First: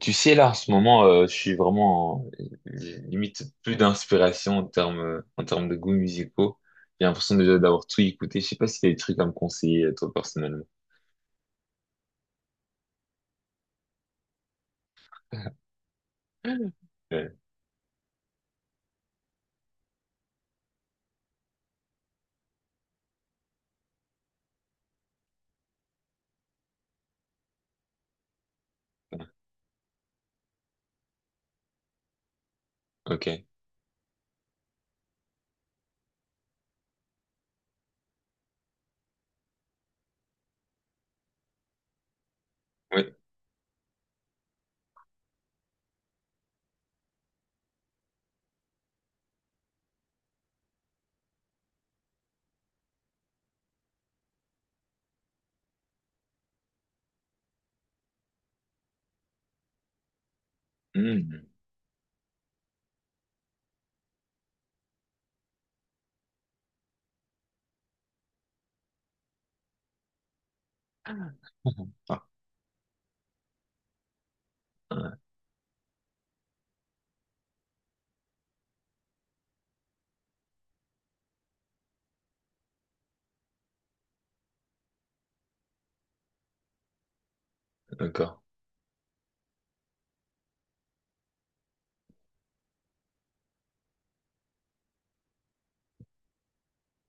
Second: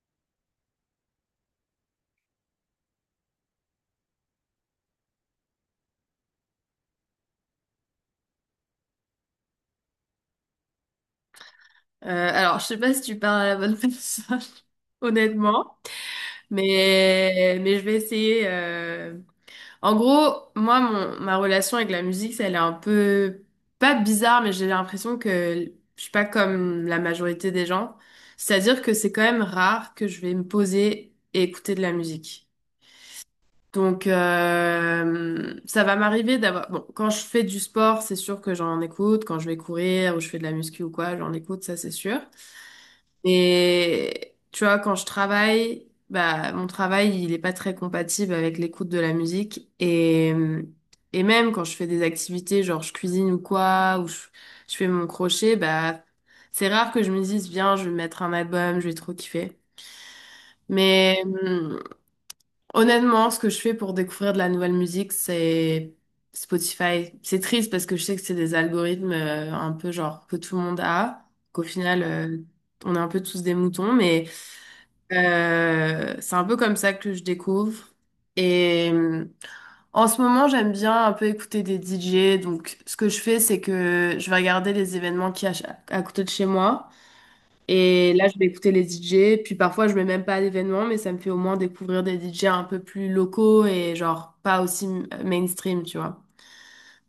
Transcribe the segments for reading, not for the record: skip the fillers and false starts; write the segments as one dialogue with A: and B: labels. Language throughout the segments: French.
A: Tu sais, là, en ce moment, je suis vraiment j'ai limite plus d'inspiration en termes de goûts musicaux. J'ai l'impression déjà d'avoir tout écouté. Je sais pas si t'as des trucs à me conseiller, toi, personnellement.
B: Alors, je sais pas si tu parles à la bonne personne, honnêtement,
A: Euh,
B: mais je vais essayer. En gros, moi, ma relation avec la musique, ça, elle est un peu, pas bizarre, mais j'ai l'impression que je suis pas comme la majorité des gens. C'est-à-dire que c'est
A: euh,
B: quand même rare que je vais me poser et écouter de la musique.
A: ok.
B: Donc, ça va m'arriver d'avoir... Bon, quand je fais du sport, c'est sûr que j'en écoute. Quand je vais courir ou je fais de la muscu ou quoi, j'en écoute, ça c'est sûr.
A: Oui.
B: Et tu vois, quand je travaille, bah, mon travail, il est pas très compatible avec l'écoute de la musique. Et même quand je fais des activités, genre je cuisine ou quoi, je fais mon crochet, bah, c'est rare que je me dise, viens, je vais mettre un album, je vais trop kiffer. Mais
A: Hmm.
B: honnêtement, ce que je fais pour découvrir de la nouvelle musique, c'est Spotify. C'est triste parce que je sais que c'est des algorithmes un peu genre que tout le monde a, qu'au final,
A: Ah,
B: on est un peu tous des moutons, mais...
A: ah,
B: C'est un peu comme ça que je découvre. Et en ce moment, j'aime bien un peu écouter des DJ. Donc, ce que je fais, c'est que je vais regarder les événements qu'il y a à côté de chez moi. Et là,
A: d'accord.
B: je vais écouter les DJ. Puis parfois, je vais même pas à l'événement, mais ça me fait au moins découvrir des DJ un peu plus locaux et genre pas aussi mainstream, tu vois.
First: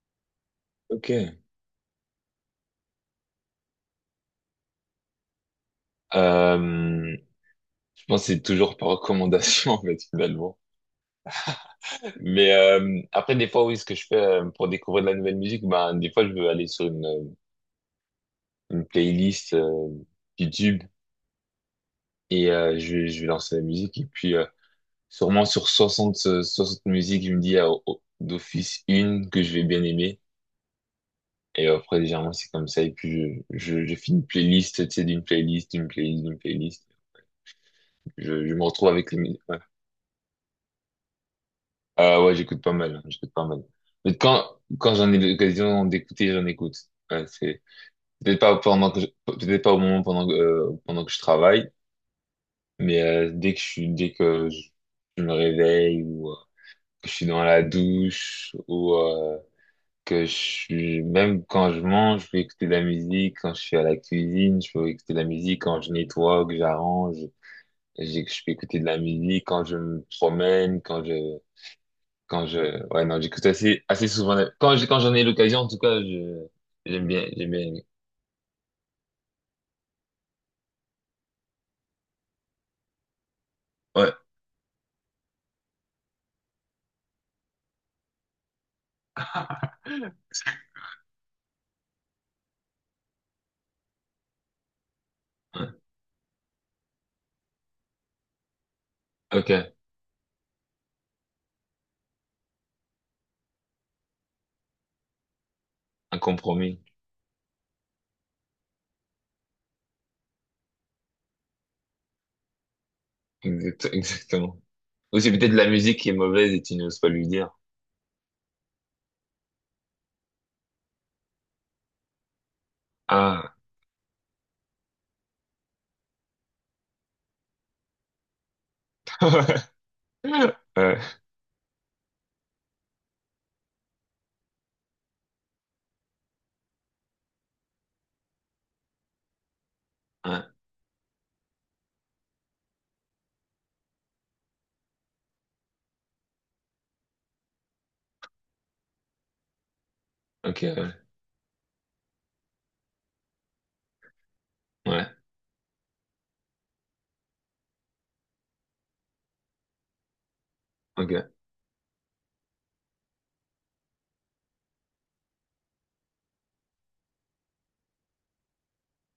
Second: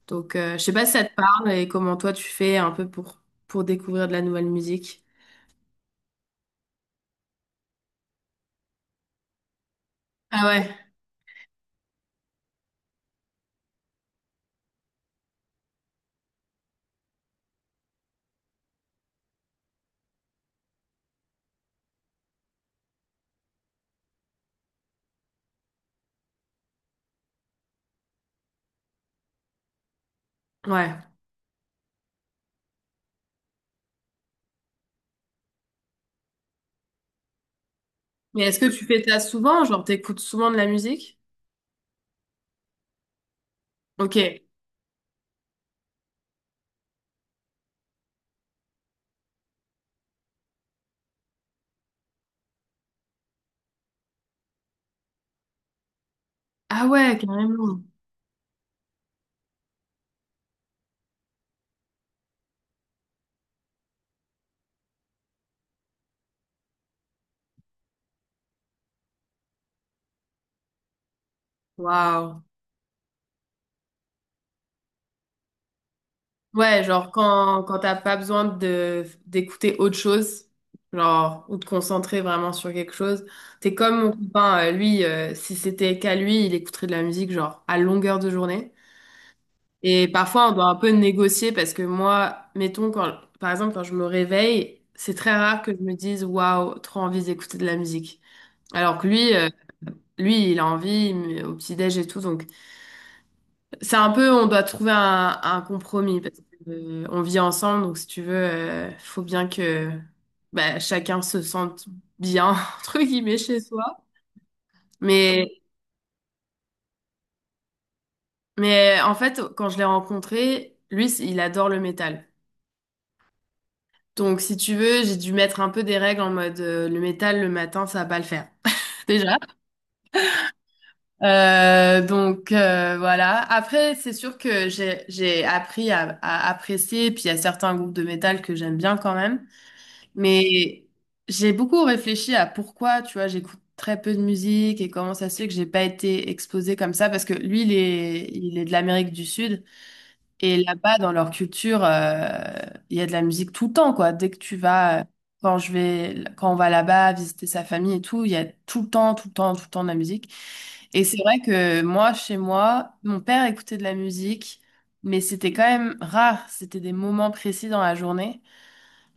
B: Donc, je sais pas si ça
A: Ok.
B: te parle et comment toi tu fais un peu pour découvrir de la nouvelle musique.
A: Je pense que c'est toujours par recommandation, en fait,
B: Ah
A: finalement.
B: ouais.
A: Mais après, des fois, oui, ce que je fais pour découvrir de la nouvelle musique, ben, des fois, je veux aller sur une playlist YouTube. Et je vais lancer la musique. Et puis, sûrement sur 60 60 musiques, je me dis ah, oh, oh, d'office une que je vais bien aimer.
B: Ouais.
A: Et après, légèrement, c'est comme ça. Et puis, je fais une playlist, tu sais, d'une playlist, d'une playlist, d'une playlist.
B: Mais
A: Je
B: est-ce
A: me
B: que tu
A: retrouve
B: fais
A: avec
B: ça
A: les musiques. Ouais,
B: souvent? Genre, t'écoutes souvent de la musique?
A: ah ouais, j'écoute pas mal. Hein, j'écoute pas mal. Mais
B: Ok.
A: quand j'en ai l'occasion d'écouter, j'en écoute. Ouais, c'est peut-être pas pendant que peut-être pas au moment pendant que je travaille, mais dès que je suis, dès que je me réveille ou
B: Ah
A: que je
B: ouais,
A: suis dans la
B: carrément.
A: douche ou que je suis même quand je mange, je peux écouter de la musique. Quand je suis à la cuisine, je peux écouter de la musique. Quand je nettoie, que j'arrange, je peux écouter de la musique. Quand je me promène,
B: Waouh.
A: quand je ouais non, j'écoute assez souvent. Quand j'en ai l'occasion, en tout cas, je
B: Ouais,
A: j'aime
B: genre
A: bien j'aime bien.
B: quand
A: Aimer.
B: t'as pas besoin de d'écouter autre chose, genre, ou de concentrer vraiment sur quelque chose, t'es comme mon
A: Ouais,
B: copain, lui, si c'était qu'à lui, il écouterait de la musique, genre, à longueur de journée. Et parfois, on doit un peu négocier parce que moi, mettons, quand, par exemple, quand je me réveille, c'est très rare que
A: ouais.
B: je me dise, waouh, trop envie d'écouter de la musique. Alors que lui,
A: Ok,
B: il a envie mais au petit-déj et tout, donc. C'est un peu, on doit trouver un
A: un
B: compromis parce que,
A: compromis.
B: on vit ensemble, donc si tu veux, faut bien que bah, chacun se sente bien, entre guillemets, chez soi.
A: Exactement. Ou c'est peut-être
B: Mais,
A: la musique qui est mauvaise et tu n'oses pas lui dire.
B: mais en fait, quand je l'ai rencontré, lui, il adore le métal.
A: Ah.
B: Donc si tu veux, j'ai dû mettre un peu des règles en mode le métal le matin, ça va pas le faire. Déjà.
A: Ouais.
B: Voilà. Après, c'est sûr que j'ai appris à apprécier, puis il y a certains groupes de métal que j'aime bien quand même.
A: Ouais.
B: Mais j'ai beaucoup réfléchi à pourquoi, tu vois, j'écoute très peu de musique et comment ça se fait que j'ai pas été exposée comme ça parce que lui, il est de l'Amérique du Sud et
A: Ok. Ouais.
B: là-bas, dans leur culture, il y a de la musique tout le temps, quoi. Dès que tu vas,
A: Ouais.
B: quand je vais, quand on va là-bas visiter sa famille et tout, il y a tout le temps, tout le temps, tout le temps de la musique. Et c'est
A: Ok,
B: vrai que moi, chez moi, mon père écoutait de la musique, mais c'était quand même rare. C'était des moments précis dans la journée.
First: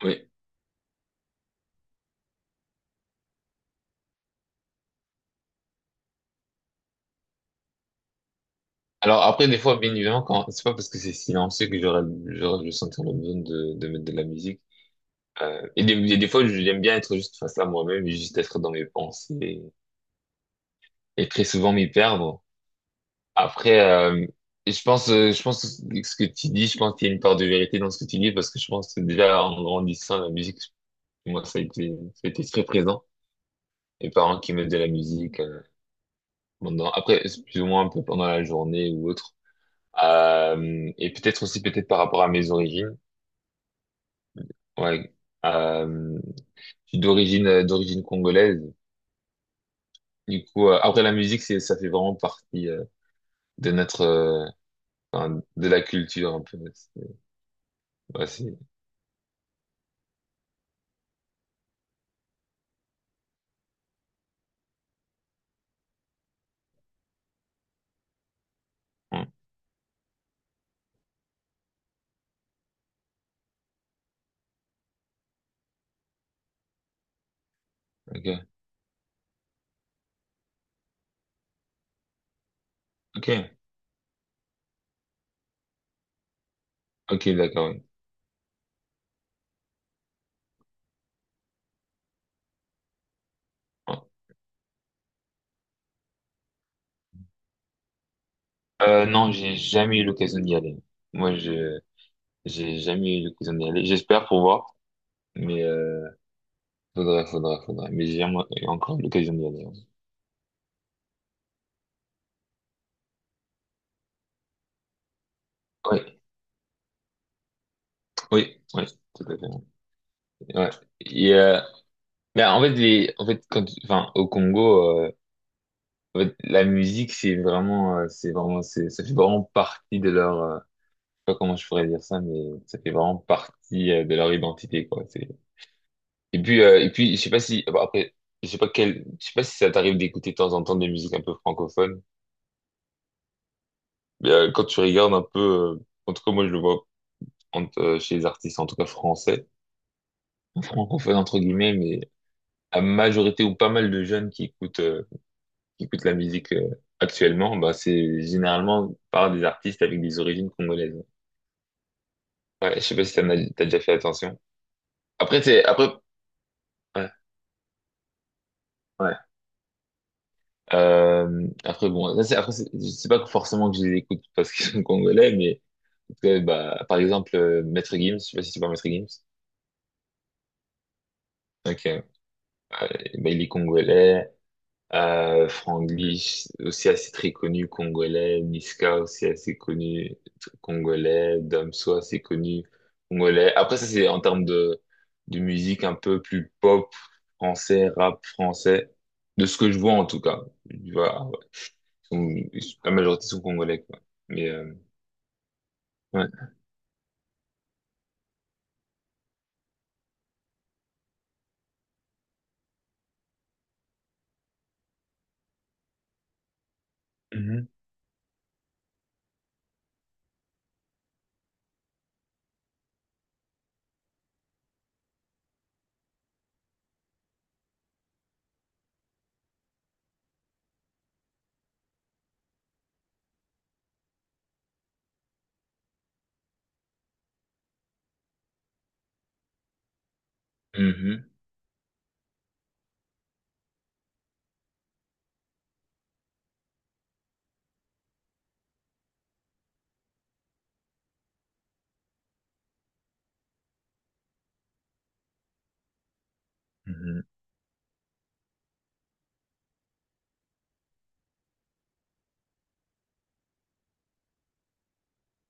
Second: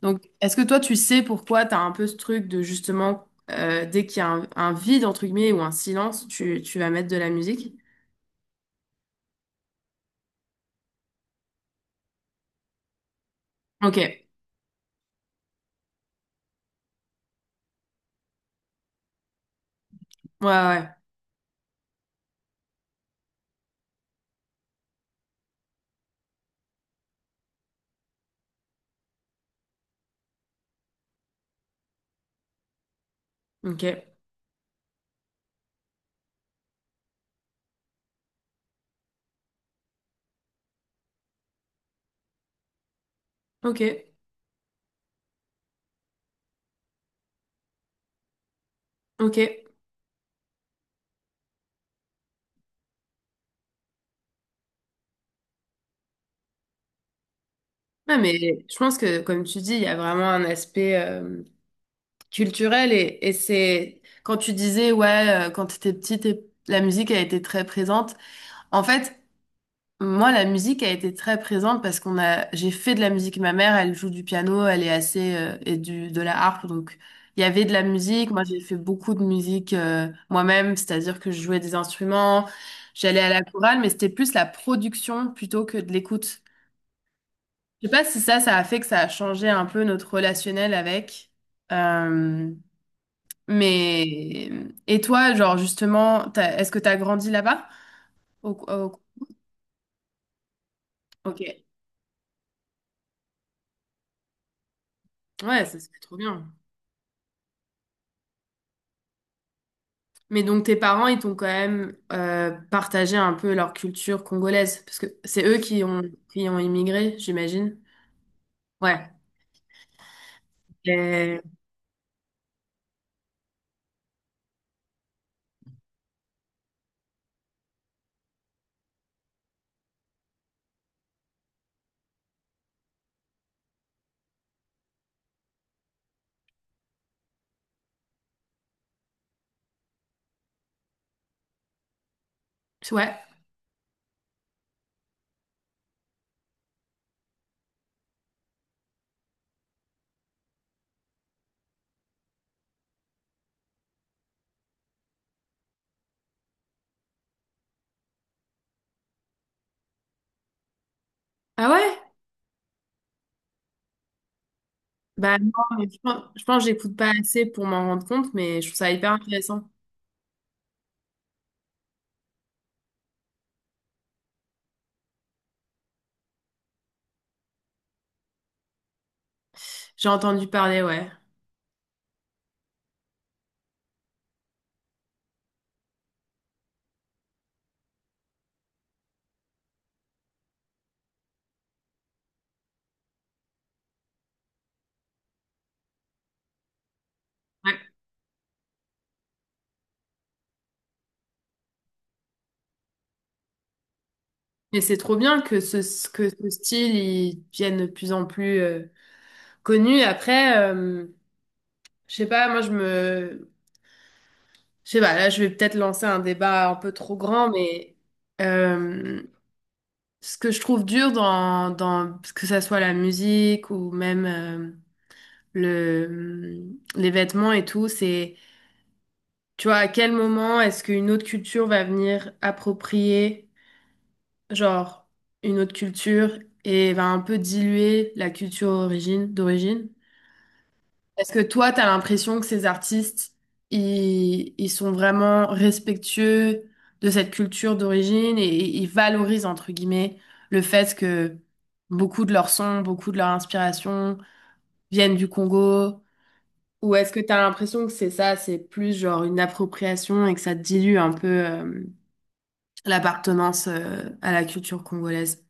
B: Donc,
A: oui.
B: est-ce que toi, tu sais pourquoi tu as un peu ce truc de justement, dès qu'il y a un vide, entre guillemets, ou un silence, tu vas mettre de la musique?
A: Alors après, des fois, bien évidemment, quand c'est pas parce que c'est silencieux que je sentir le besoin de
B: Ok,
A: mettre de la
B: ouais,
A: musique. Et des fois, j'aime bien être juste face à moi-même et juste être dans mes pensées
B: ouais, ouais.
A: et très souvent m'y perdre. Après, et je pense que ce que tu dis, je pense qu'il y a une part de vérité dans ce que tu dis parce que je pense que déjà en grandissant, la musique, moi, ça a été très présent.
B: Ok,
A: Mes parents qui mettent de la musique, pendant, après, c'est plus ou moins un peu pendant la journée ou autre. Et peut-être aussi peut-être par rapport à mes origines.
B: ok,
A: Ouais. Euh, je suis d'origine congolaise.
B: ok.
A: Du coup, après la musique, c'est ça fait vraiment partie de notre enfin, de la culture un peu. C'est...
B: Ouais,
A: Ouais, c'est...
B: mais je pense que, comme tu dis, il y a vraiment un aspect culturel et c'est quand tu disais, ouais, quand tu étais petite, la musique a été très présente. En fait,
A: Ouais,
B: moi, la musique a été très présente parce j'ai fait de la musique. Ma mère, elle joue du piano, elle est assez, et de la harpe. Donc, il y avait de la musique. Moi,
A: ok,
B: j'ai fait beaucoup de musique, moi-même. C'est-à-dire que je jouais des instruments, j'allais
A: ok,
B: à la chorale, mais c'était plus la production plutôt que de l'écoute.
A: ok, d'accord. Ouais.
B: Je sais pas si ça a fait que ça a changé un peu notre relationnel avec. Euh,
A: Ouais.
B: mais, et toi, genre, justement, est-ce que t'as grandi là-bas? Au- au-
A: Non, j'ai jamais eu l'occasion d'y aller. Moi,
B: ok.
A: je j'ai jamais eu l'occasion d'y aller. J'espère pour voir, mais
B: Ouais, ça, c'est trop bien.
A: faudrait. Mais j'ai jamais eu encore l'occasion d'y aller.
B: Mais donc tes parents, ils t'ont quand même partagé un peu leur culture congolaise, parce que c'est eux
A: Ouais,
B: qui ont immigré, j'imagine.
A: oui,
B: Ouais.
A: tout à fait. Ouais. Et,
B: Et-
A: mais en fait, en fait, quand, enfin, au Congo, en fait, la musique, c'est vraiment, c'est vraiment, c'est, ça fait vraiment partie de leur, je sais pas comment je pourrais dire ça, mais ça fait vraiment partie, de leur identité, quoi. C'est, et puis, je sais pas si, bon, après, je sais pas si ça t'arrive d'écouter de temps en temps des musiques un peu francophones,
B: Ouais.
A: mais, quand tu regardes un peu, en tout cas, moi, je le vois chez les artistes, en tout cas français, francophones, entre guillemets, mais la majorité ou pas mal de jeunes qui écoutent, la musique actuellement, bah, c'est généralement par des artistes avec des origines congolaises.
B: Ah ouais?
A: Ouais, je sais pas si t'en as, t'as déjà fait attention.
B: Bah
A: Après,
B: non,
A: c'est,
B: mais
A: après,
B: je pense que j'écoute pas
A: ouais,
B: assez pour m'en rendre compte, mais je trouve ça hyper
A: ouais.
B: intéressant.
A: Après, bon, là, c'est, après, c'est je sais pas forcément que je les écoute parce qu'ils sont congolais, mais, en tout cas, bah, par exemple, Maître Gims, je sais pas si tu vois Maître Gims.
B: J'ai entendu parler, ouais.
A: Ok, ouais, bah, il est congolais. Franglis, aussi assez très connu, congolais. Niska, aussi assez connu, congolais. Damso, assez connu, congolais. Après, ça, c'est en termes de musique un peu plus pop,
B: Ouais.
A: français, rap français. De ce que je vois, en tout cas. Tu vois, ah ouais. La majorité sont congolais, quoi. Mais,
B: Mais c'est trop bien que que
A: ouais.
B: ce style, il devienne de plus en plus connu. Après, je sais pas, moi je me... Je sais pas, là je vais peut-être lancer un débat un peu trop grand,
A: Mhm,
B: mais... euh, Ce que je trouve dur dans que ça soit la musique ou même le, mm, les vêtements et tout, c'est, tu vois, à quel moment est-ce qu'une autre culture va venir approprier, genre, une autre culture et va un peu diluer la culture origine, d'origine?
A: mhm,
B: Est-ce que toi, tu as l'impression que ces artistes, ils sont vraiment respectueux de cette culture d'origine et ils valorisent, entre guillemets, le fait que beaucoup de leurs sons, beaucoup de leur inspiration viennent du Congo? Ou est-ce que
A: mhm.
B: tu as l'impression que c'est ça, c'est plus genre une appropriation et que ça dilue un peu l'appartenance à la culture congolaise?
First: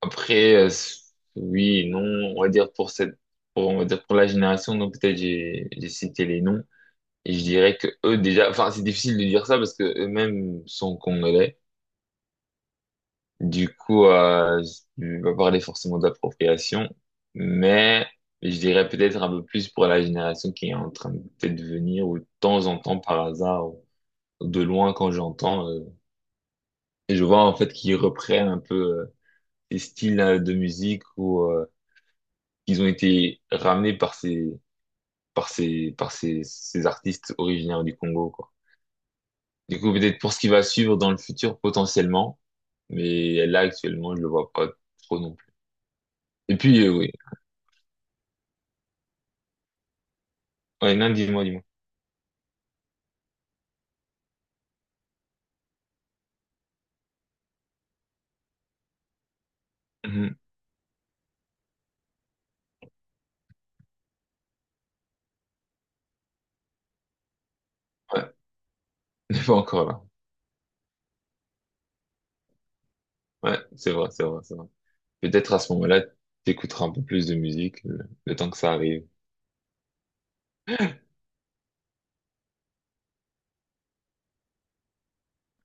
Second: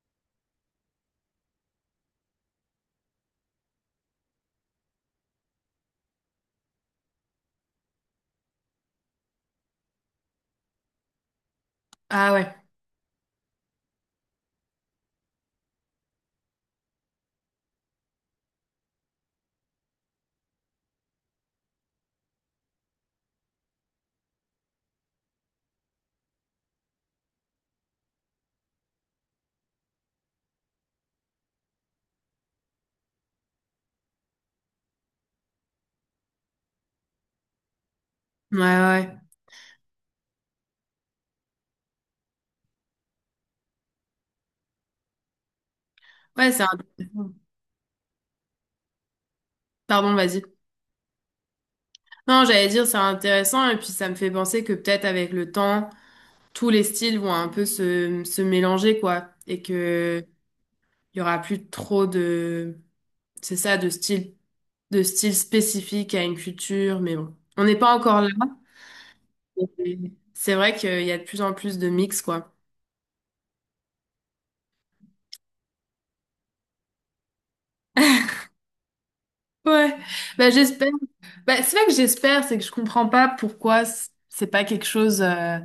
A: Après, oui, non, on va dire pour cette, pour, on va dire pour la génération, donc peut-être j'ai cité les noms. Et je dirais que eux déjà, enfin c'est difficile de dire ça parce que eux-mêmes sont congolais.
B: Ah ouais,
A: Du coup, je vais pas parler forcément d'appropriation, mais je dirais peut-être un peu plus pour la génération qui est en train de peut-être venir ou de temps en temps par hasard ou de loin quand j'entends, et je vois en fait qu'ils reprennent un peu les styles de musique ou qu'ils ont été ramenés par ces artistes originaires du Congo, quoi.
B: ouais, ouais. Ouais,
A: Du coup, peut-être pour ce qui va suivre dans le futur potentiellement, mais là actuellement, je le vois pas trop non plus.
B: ouais,
A: Et
B: c'est un...
A: puis oui,
B: Pardon, vas-y.
A: ouais, non, dis-moi, dis-moi.
B: Non, j'allais dire, c'est intéressant, et puis ça me fait penser que peut-être avec le temps, tous les styles vont un peu se mélanger, quoi, et que
A: Mhm.
B: il y aura plus trop de, c'est ça, de style spécifique à une culture, mais bon, on n'est pas encore
A: Ouais,
B: là,
A: n'est pas
B: mais
A: encore là.
B: c'est vrai qu'il y a de plus en plus de mix, quoi.
A: Ouais, c'est vrai, c'est vrai, c'est vrai. Peut-être à ce moment-là, t'écouteras un peu plus de musique le temps que ça arrive.
B: Ouais, bah j'espère. Bah, c'est vrai que j'espère, c'est que je comprends pas pourquoi c'est pas quelque chose,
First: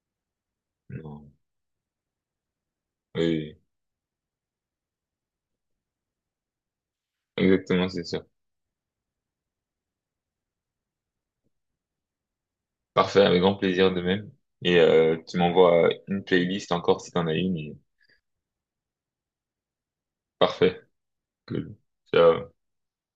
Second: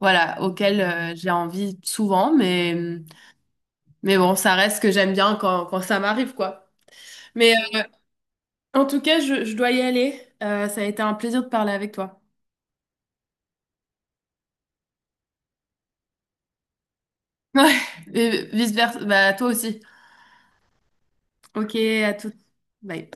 B: voilà, auquel j'ai
A: Non.
B: envie souvent, mais.
A: Oui,
B: Mais bon, ça reste que j'aime bien quand, quand ça m'arrive, quoi.
A: oui.
B: Mais
A: Exactement, c'est sûr.
B: en tout cas, je dois y aller. Ça a été un plaisir de parler avec toi.
A: Parfait, avec grand plaisir de même. Et tu m'envoies une playlist encore si t'en as une.
B: Ouais, et vice-versa. Bah, toi aussi.
A: Parfait,
B: Ok,
A: cool.
B: à toutes.
A: Ciao.
B: Bye.